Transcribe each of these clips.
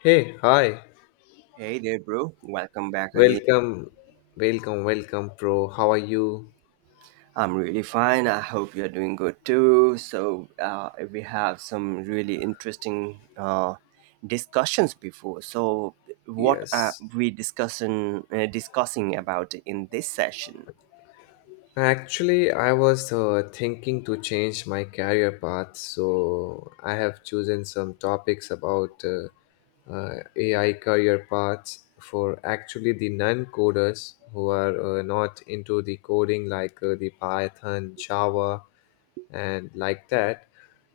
Hey, hi. Hey there, bro. Welcome back again. Welcome, welcome, welcome, bro. How are you? I'm really fine. I hope you're doing good too. So, we have some really interesting discussions before. So, what are Yes. we discussing about in this session? Actually, I was thinking to change my career path, so I have chosen some topics about AI career paths for actually the non-coders who are not into the coding, like the Python, Java, and like that.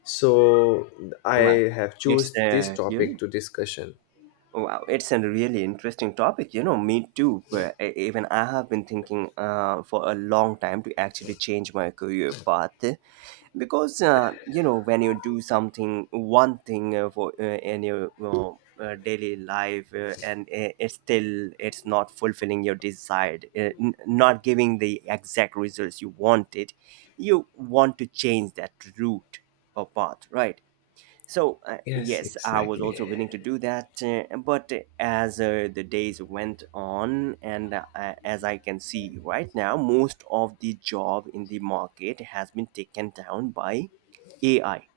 So I Wow, have it's choose this uh, you topic know, to discussion. wow, it's a really interesting topic. You know, me too. But even I have been thinking for a long time to actually change my career path, because you know, when you do something, one thing for in your daily life, and it's still, it's not fulfilling your desired, not giving the exact results you wanted. You want to change that route or path, right? So, Yes, yes, I was exactly. also willing to do that. But as the days went on, and as I can see right now, most of the job in the market has been taken down by AI,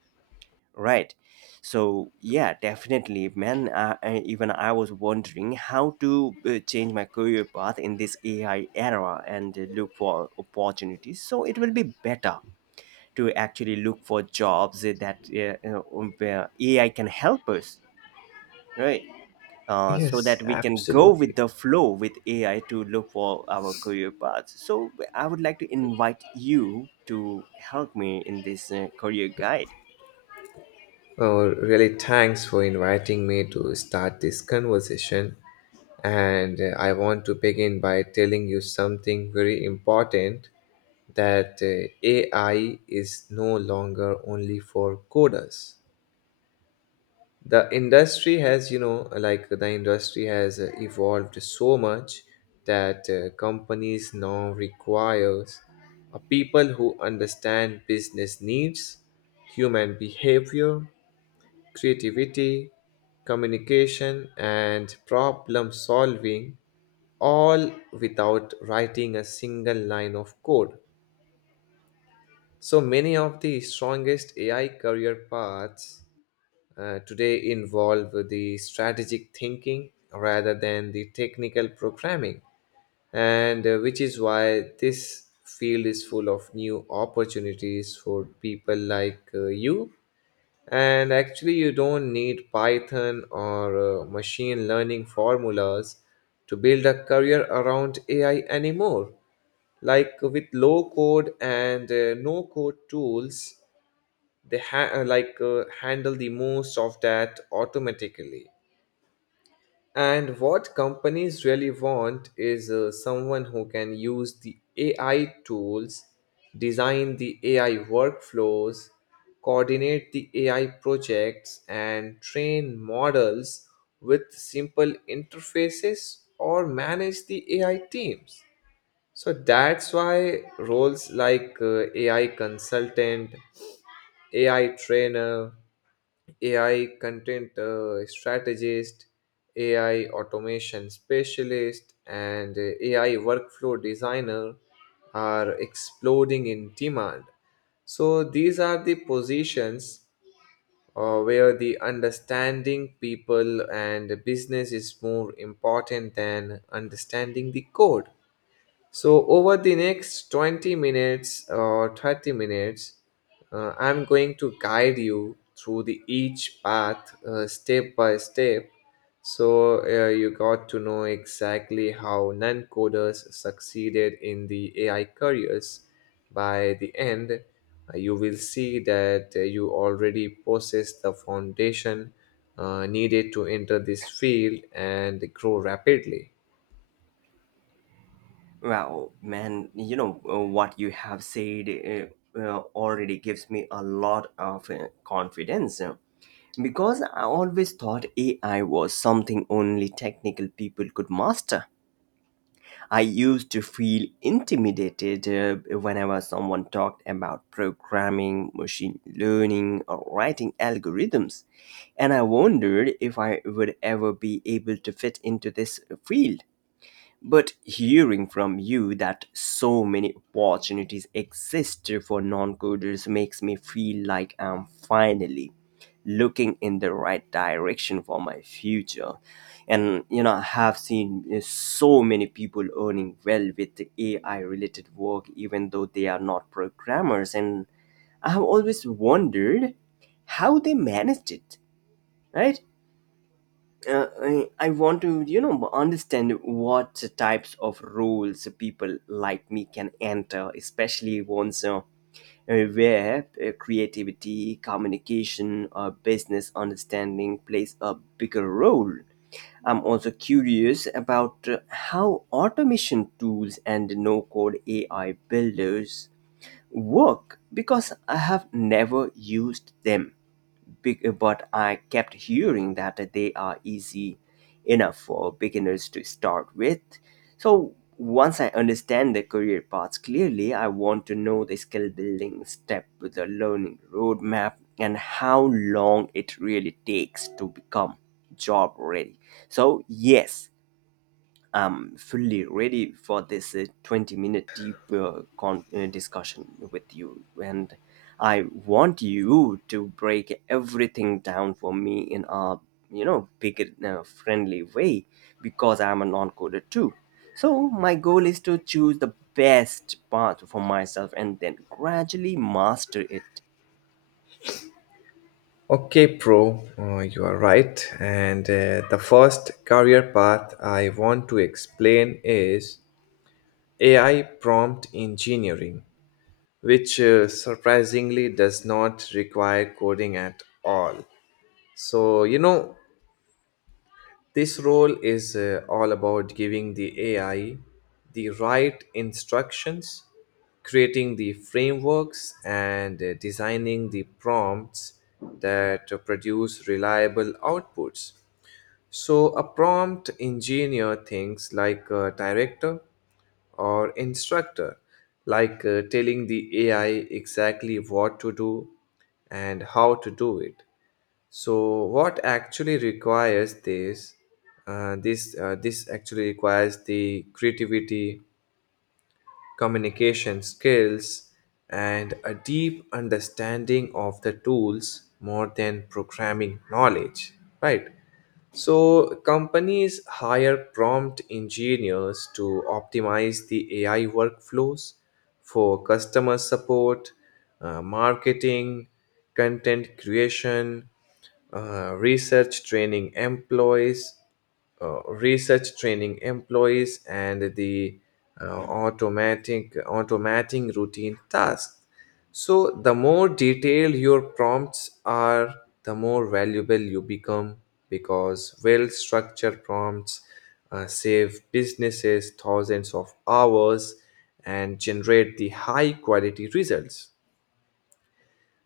right? So, yeah, definitely, man. Even I was wondering how to change my career path in this AI era and look for opportunities. So it will be better to actually look for jobs that where AI can help us, right? So Yes, that we can go with absolutely. the flow with AI to look for our career paths. So I would like to invite you to help me in this career guide. Well, really, thanks for inviting me to start this conversation. And I want to begin by telling you something very important, that AI is no longer only for coders. The industry has you know like the industry has evolved so much that companies now requires a people who understand business needs, human behavior, creativity, communication, and problem solving, all without writing a single line of code. So many of the strongest AI career paths, today, involve the strategic thinking rather than the technical programming. And, which is why this field is full of new opportunities for people like, you. And actually, you don't need Python or machine learning formulas to build a career around AI anymore. Like, with low code and no code tools, they ha- like handle the most of that automatically. And what companies really want is someone who can use the AI tools, design the AI workflows, coordinate the AI projects and train models with simple interfaces, or manage the AI teams. So that's why roles like AI consultant, AI trainer, AI content strategist, AI automation specialist, and AI workflow designer are exploding in demand. So these are the positions where the understanding people and business is more important than understanding the code. So, over the next 20 minutes or 30 minutes, I'm going to guide you through the each path step by step. So, you got to know exactly how non coders succeeded in the AI careers. By the end, you will see that you already possess the foundation needed to enter this field and grow rapidly. Wow, man, you know, what you have said already gives me a lot of confidence, because I always thought AI was something only technical people could master. I used to feel intimidated whenever someone talked about programming, machine learning, or writing algorithms, and I wondered if I would ever be able to fit into this field. But hearing from you that so many opportunities exist for non coders makes me feel like I'm finally looking in the right direction for my future. And you know, I have seen so many people earning well with AI related work, even though they are not programmers. And I have always wondered how they managed it, right? I want to, you know, understand what types of roles people like me can enter, especially ones where creativity, communication, or business understanding plays a bigger role. I'm also curious about how automation tools and no code AI builders work, because I have never used them big, but I kept hearing that they are easy enough for beginners to start with. So once I understand the career paths clearly, I want to know the skill building step, the learning roadmap, and how long it really takes to become job ready. So, yes, I'm fully ready for this 20-minute deep discussion with you. And I want you to break everything down for me in a, you know, big, friendly way, because I'm a non coder too. So my goal is to choose the best path for myself and then gradually master it. Okay, Pro, you are right. And the first career path I want to explain is AI prompt engineering, which surprisingly does not require coding at all. So, you know, this role is all about giving the AI the right instructions, creating the frameworks, and designing the prompts that produce reliable outputs. So, a prompt engineer thinks like a director or instructor, like telling the AI exactly what to do and how to do it. So, what actually requires this? This actually requires the creativity, communication skills, and a deep understanding of the tools more than programming knowledge, right? So, companies hire prompt engineers to optimize the AI workflows for customer support, marketing, content creation, uh, research training employees, research training employees, and the automatic automating routine tasks. So the more detailed your prompts are, the more valuable you become, because well structured prompts save businesses thousands of hours and generate the high quality results.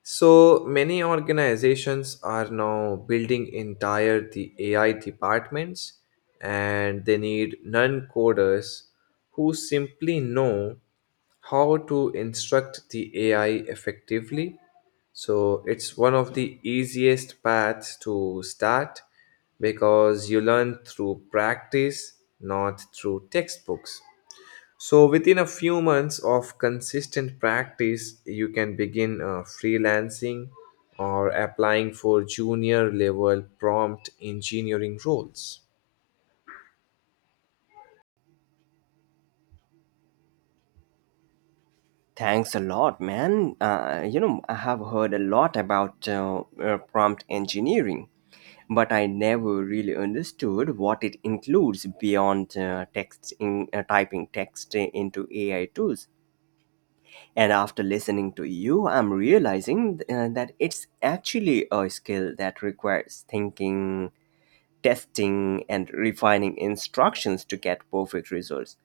So many organizations are now building entire the AI departments, and they need non-coders who simply know how to instruct the AI effectively. So it's one of the easiest paths to start, because you learn through practice, not through textbooks. So, within a few months of consistent practice, you can begin freelancing or applying for junior level prompt engineering roles. Thanks a lot, man. You know, I have heard a lot about prompt engineering, but I never really understood what it includes beyond text in, typing text into AI tools. And after listening to you, I'm realizing that it's actually a skill that requires thinking, testing, and refining instructions to get perfect results.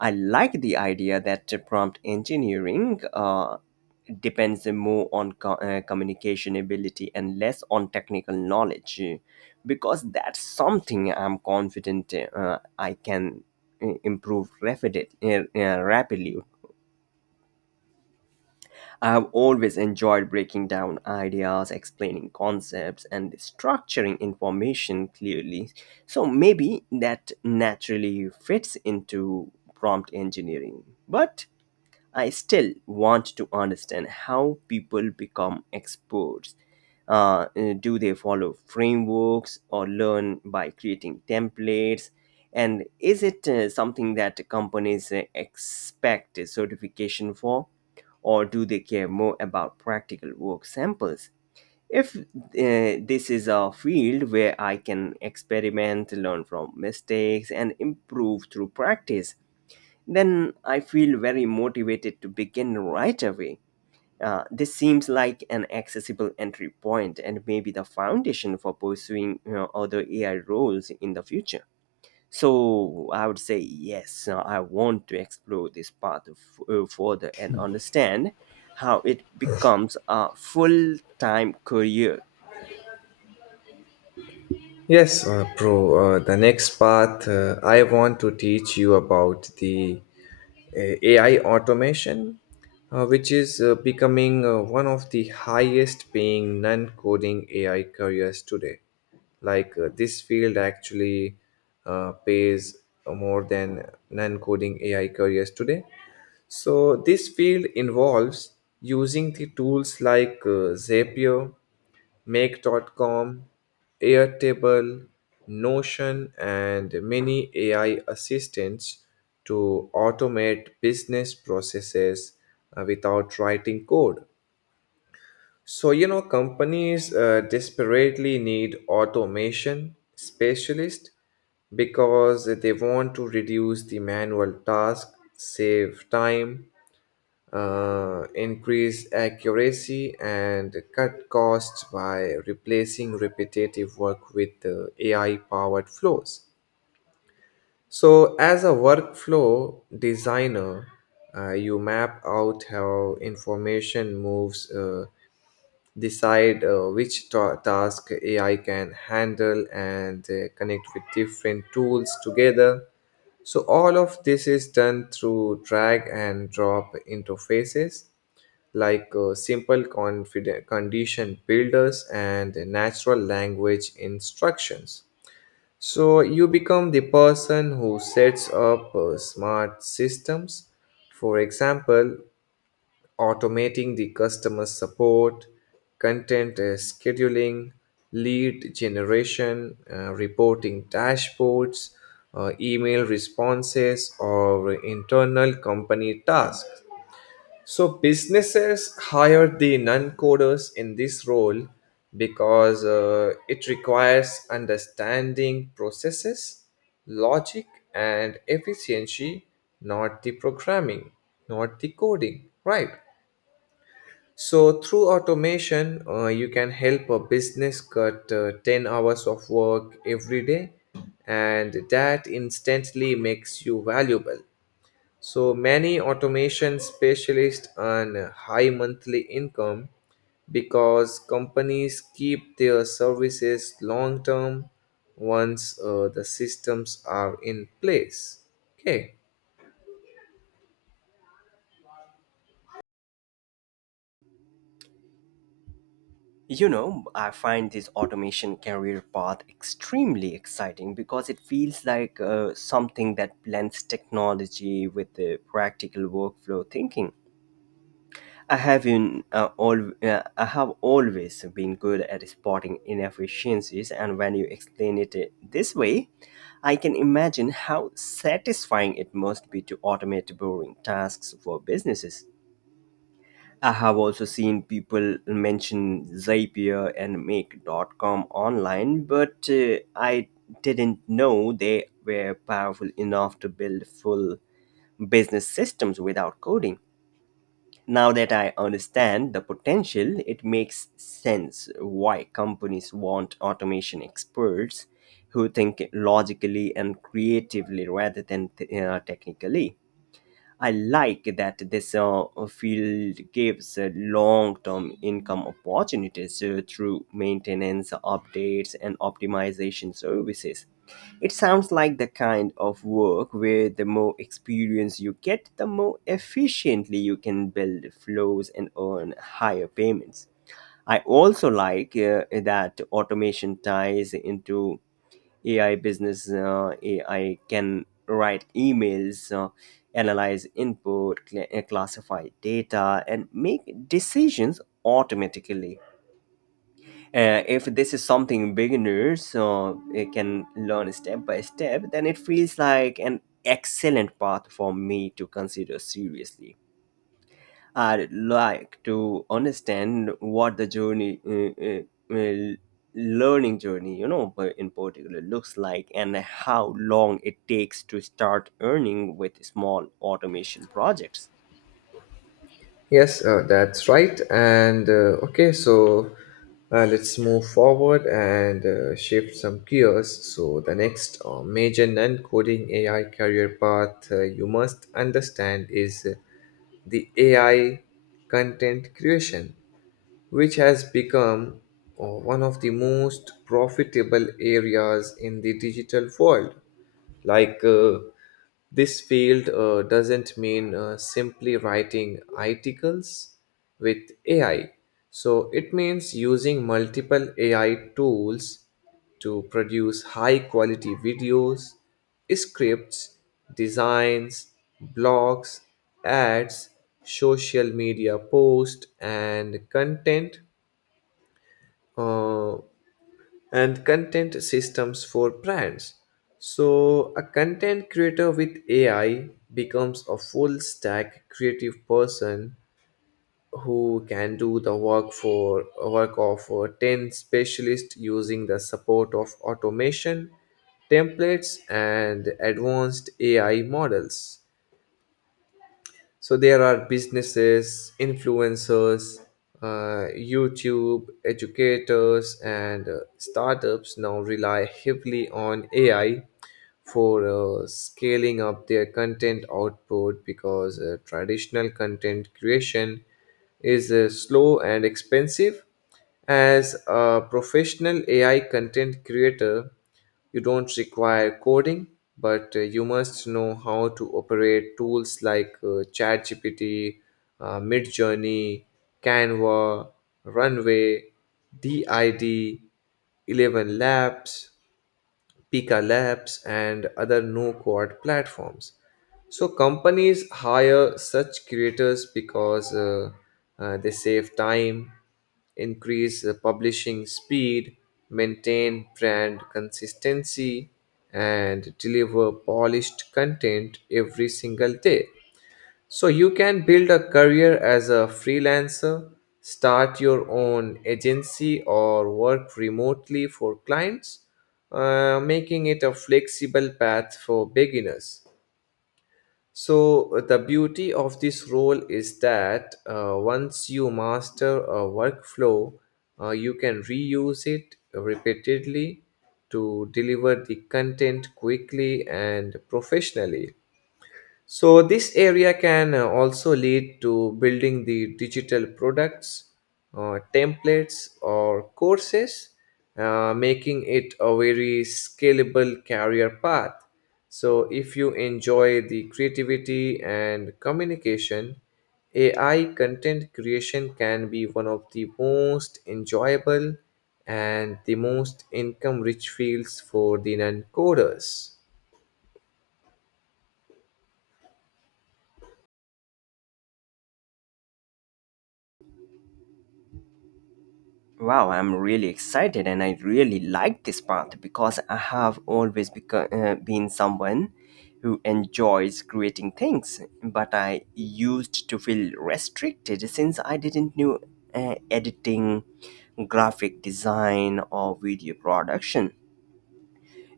I like the idea that prompt engineering depends more on communication ability and less on technical knowledge, because that's something I'm confident I can improve rapidly. I have always enjoyed breaking down ideas, explaining concepts, and structuring information clearly, so maybe that naturally fits into prompt engineering. But I still want to understand how people become experts. Do they follow frameworks or learn by creating templates? And is it something that companies expect a certification for? Or do they care more about practical work samples? If this is a field where I can experiment, learn from mistakes, and improve through practice, then I feel very motivated to begin right away. This seems like an accessible entry point and maybe the foundation for pursuing, you know, other AI roles in the future. So I would say yes, I want to explore this path further and understand how it becomes a full time career. Yes, bro, the next path I want to teach you about the AI automation, which is becoming one of the highest paying non coding AI careers today. Like this field actually pays more than non coding AI careers today. So, this field involves using the tools like Zapier, Make dot com, Airtable, Notion, and many AI assistants to automate business processes without writing code. So, you know, companies desperately need automation specialists because they want to reduce the manual task, save time, increase accuracy and cut costs by replacing repetitive work with AI powered flows. So, as a workflow designer, you map out how information moves, decide which task AI can handle, and connect with different tools together. So all of this is done through drag and drop interfaces, like simple confident condition builders and natural language instructions. So you become the person who sets up smart systems, for example, automating the customer support, content scheduling, lead generation, reporting dashboards, email responses, or internal company tasks. So businesses hire the non-coders in this role because it requires understanding processes, logic, and efficiency, not the programming, not the coding, right? So through automation, you can help a business cut 10 hours of work every day, and that instantly makes you valuable. So many automation specialists earn a high monthly income, because companies keep their services long term once the systems are in place. Okay. You know, I find this automation career path extremely exciting because it feels like something that blends technology with the practical workflow thinking. I have always been good at spotting inefficiencies, and when you explain it this way, I can imagine how satisfying it must be to automate boring tasks for businesses. I have also seen people mention Zapier and Make.com online, but I didn't know they were powerful enough to build full business systems without coding. Now that I understand the potential, it makes sense why companies want automation experts who think logically and creatively rather than technically. I like that this field gives long-term income opportunities through maintenance, updates, and optimization services. It sounds like the kind of work where the more experience you get, the more efficiently you can build flows and earn higher payments. I also like that automation ties into AI business. AI can write emails, analyze input, classify data, and make decisions automatically. If this is something beginners it can learn step by step, then it feels like an excellent path for me to consider seriously. I'd like to understand what the learning journey, you know, but in particular looks like and how long it takes to start earning with small automation projects. Yes, that's right. And okay, so let's move forward and shift some gears. So, the next major non coding AI career path you must understand is the AI content creation, which has become one of the most profitable areas in the digital world. Like this field doesn't mean simply writing articles with AI. So it means using multiple AI tools to produce high quality videos, scripts, designs, blogs, ads, social media posts, uh, and content systems for brands. So, a content creator with AI becomes a full stack creative person who can do the work of 10 specialists using the support of automation templates and advanced AI models. So there are businesses, influencers, YouTube, educators, and startups now rely heavily on AI for scaling up their content output, because traditional content creation is slow and expensive. As a professional AI content creator, you don't require coding, but you must know how to operate tools like ChatGPT, Midjourney, Canva, Runway, DID, 11 Labs, Pika Labs, and other no code platforms. So companies hire such creators because they save time, increase publishing speed, maintain brand consistency, and deliver polished content every single day. So you can build a career as a freelancer, start your own agency, or work remotely for clients, making it a flexible path for beginners. So the beauty of this role is that once you master a workflow, you can reuse it repeatedly to deliver the content quickly and professionally. So, this area can also lead to building the digital products, templates, or courses, making it a very scalable career path. So, if you enjoy the creativity and communication, AI content creation can be one of the most enjoyable and the most income rich fields for the non coders. Wow, I'm really excited and I really like this path because I have always been someone who enjoys creating things, but I used to feel restricted since I didn't know editing, graphic design, or video production.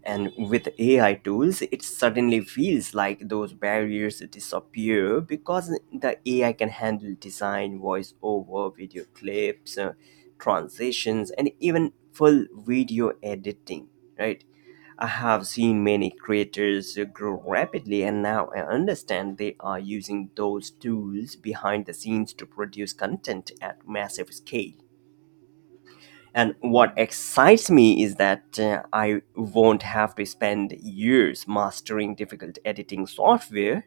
And with AI tools, it suddenly feels like those barriers disappear because the AI can handle design, voiceover, video clips, transitions, and even full video editing, right? I have seen many creators grow rapidly, and now I understand they are using those tools behind the scenes to produce content at massive scale. And what excites me is that I won't have to spend years mastering difficult editing software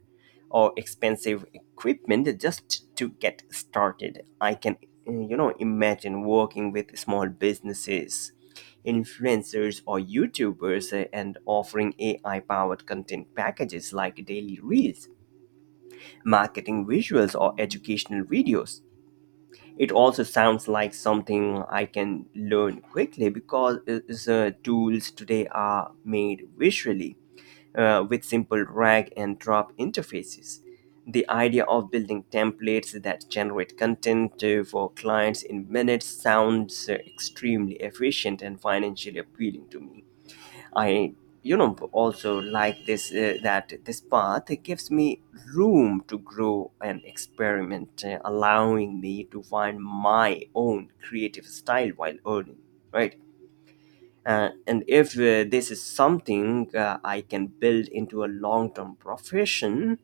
or expensive equipment just to get started. I can, you know, imagine working with small businesses, influencers, or YouTubers and offering AI powered content packages like daily reels, marketing visuals, or educational videos. It also sounds like something I can learn quickly because it's, tools today are made visually with simple drag and drop interfaces. The idea of building templates that generate content for clients in minutes sounds extremely efficient and financially appealing to me. I, you know, also like this, that this path gives me room to grow and experiment, allowing me to find my own creative style while earning, right? And if this is something I can build into a long term profession,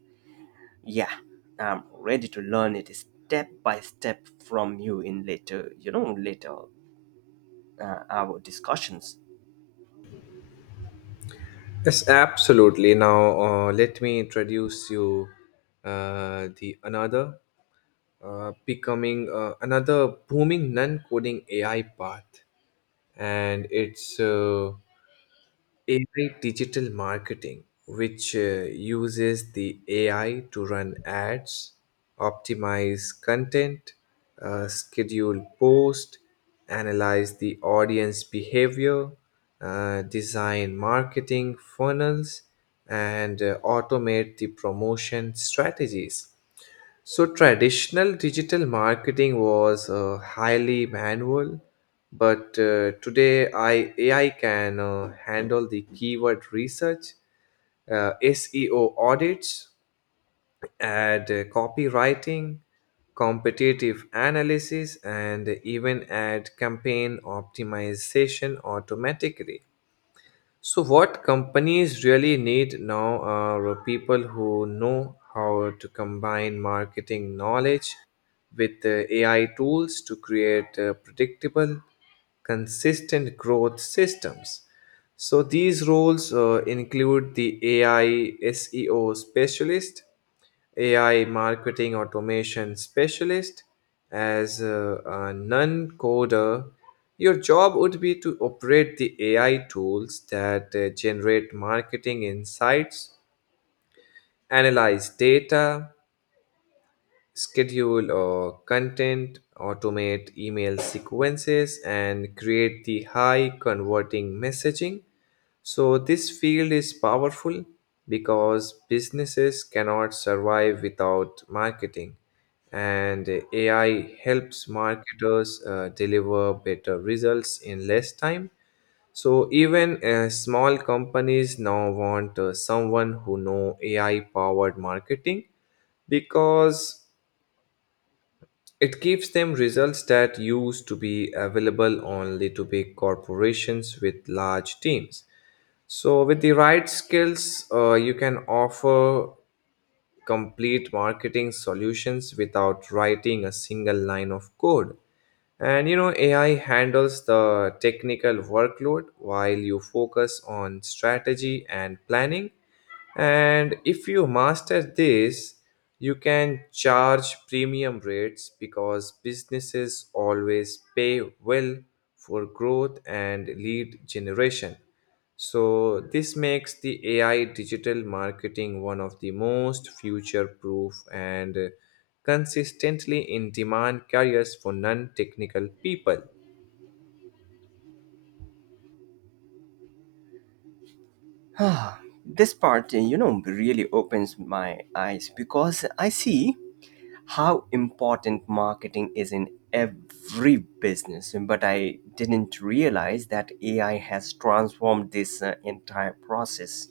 yeah, I'm ready to learn it step by step from you in later, you know, later our discussions. Yes, absolutely. Now, let me introduce you the another, becoming, another booming non-coding AI path, and it's AI digital marketing, which uses the AI to run ads, optimize content, schedule posts, analyze the audience behavior, design marketing funnels, and automate the promotion strategies. So, traditional digital marketing was highly manual, but today AI can handle the keyword research, SEO audits, and copywriting, competitive analysis, and even ad campaign optimization automatically. So, what companies really need now are people who know how to combine marketing knowledge with AI tools to create predictable, consistent growth systems. So, these roles include the AI SEO specialist, AI marketing automation specialist. As a non coder, your job would be to operate the AI tools that generate marketing insights, analyze data, schedule or content, automate email sequences, and create the high converting messaging. So, this field is powerful because businesses cannot survive without marketing, and AI helps marketers deliver better results in less time. So, even small companies now want someone who know AI powered marketing, because it gives them results that used to be available only to big corporations with large teams. So, with the right skills, you can offer complete marketing solutions without writing a single line of code. And you know, AI handles the technical workload while you focus on strategy and planning. And if you master this, you can charge premium rates because businesses always pay well for growth and lead generation. So, this makes the AI digital marketing one of the most future proof and consistently in demand careers for non technical people. Ah, this part, you know, really opens my eyes because I see how important marketing is in every business. But I didn't realize that AI has transformed this entire process.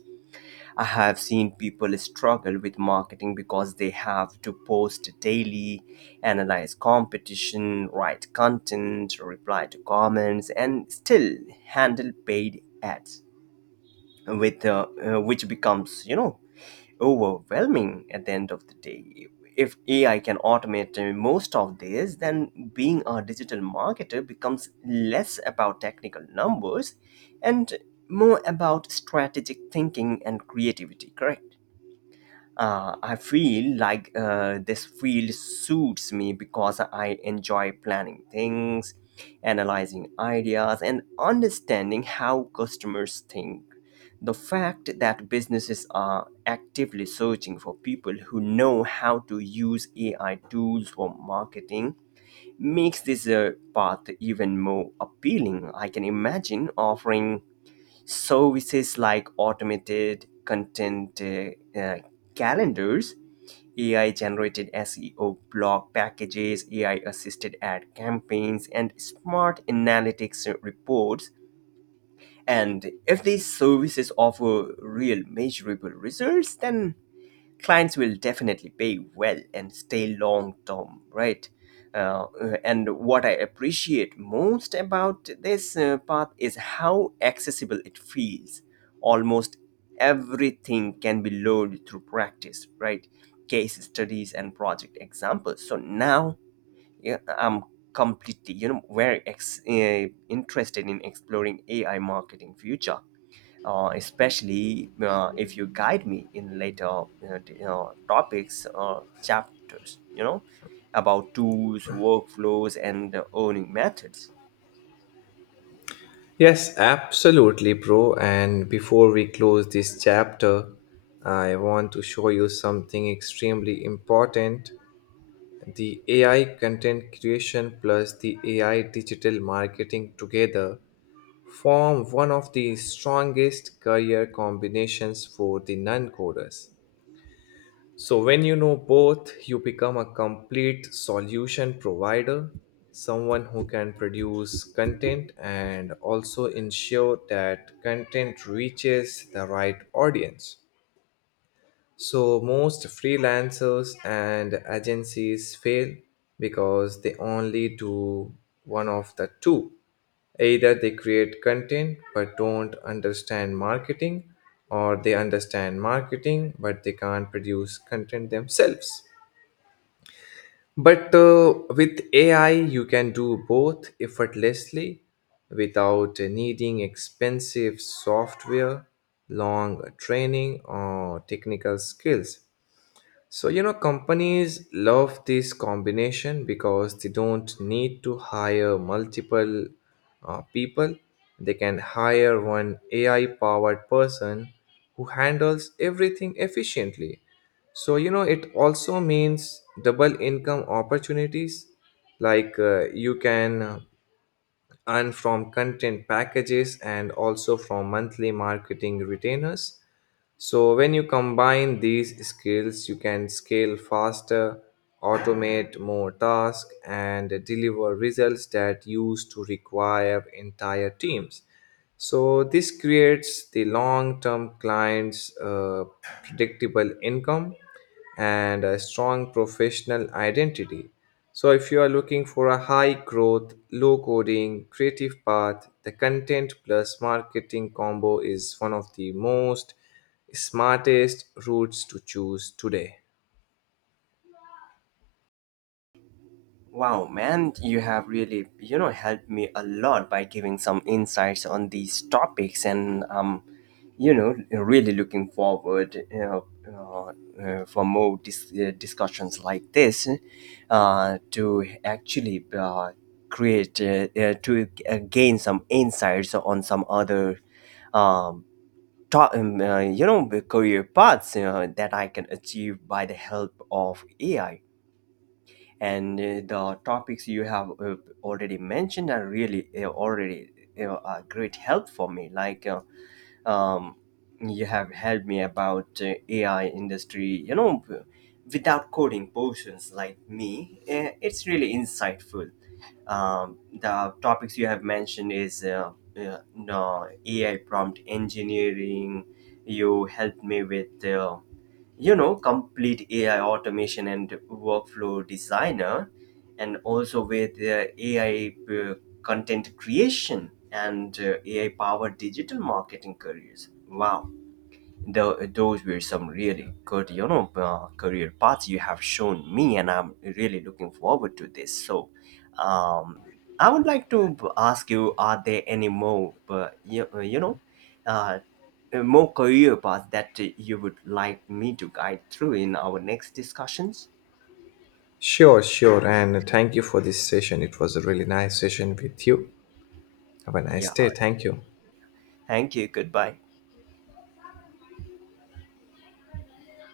I have seen people struggle with marketing because they have to post daily, analyze competition, write content, reply to comments, and still handle paid ads with which becomes, you know, overwhelming at the end of the day. If AI can automate most of this, then being a digital marketer becomes less about technical numbers and more about strategic thinking and creativity, correct? I feel like this field suits me because I enjoy planning things, analyzing ideas, and understanding how customers think. The fact that businesses are actively searching for people who know how to use AI tools for marketing makes this path even more appealing. I can imagine offering services like automated content calendars, AI generated SEO blog packages, AI assisted ad campaigns, and smart analytics reports. And if these services offer real measurable results, then clients will definitely pay well and stay long term, right? And what I appreciate most about this path is how accessible it feels. Almost everything can be learned through practice, right? Case studies and project examples. So now, yeah, I'm completely, you know, very interested in exploring AI marketing future, especially if you guide me in later topics or chapters, you know, about tools, workflows, and earning methods. Yes, absolutely, bro. And before we close this chapter, I want to show you something extremely important: the AI content creation plus the AI digital marketing together form one of the strongest career combinations for the non coders. So, when you know both, you become a complete solution provider, someone who can produce content and also ensure that content reaches the right audience. So, most freelancers and agencies fail because they only do one of the two. Either they create content but don't understand marketing, or they understand marketing but they can't produce content themselves. But with AI, you can do both effortlessly without needing expensive software, long training, or technical skills. So, you know, companies love this combination because they don't need to hire multiple people. They can hire one AI powered person who handles everything efficiently. So, you know, it also means double income opportunities. Like you can earn from content packages and also from monthly marketing retainers. So, when you combine these skills, you can scale faster, automate more tasks, and deliver results that used to require entire teams. So this creates the long-term client's predictable income and a strong professional identity. So if you are looking for a high growth, low coding, creative path, the content plus marketing combo is one of the most smartest routes to choose today. Wow, man, you have really, you know, helped me a lot by giving some insights on these topics, and you know, really looking forward, you know, for more discussions like this, to actually to gain some insights on some other um, you know, career paths that I can achieve by the help of AI. And the topics you have already mentioned are really already a great help for me, like um, you have helped me about AI industry, you know, without coding portions like me. It's really insightful. The topics you have mentioned is no, AI prompt engineering. You helped me with you know, complete AI automation and workflow designer, and also with ai content creation and AI powered digital marketing careers. Wow, the those were some really good, you know, career paths you have shown me, and I'm really looking forward to this. So, um I would like to ask you, are there any more you know uh, more career path that you would like me to guide through in our next discussions. Sure, sure. And thank you for this session. It was a really nice session with you. Have a nice Yeah. day. Thank you. Thank you. Goodbye.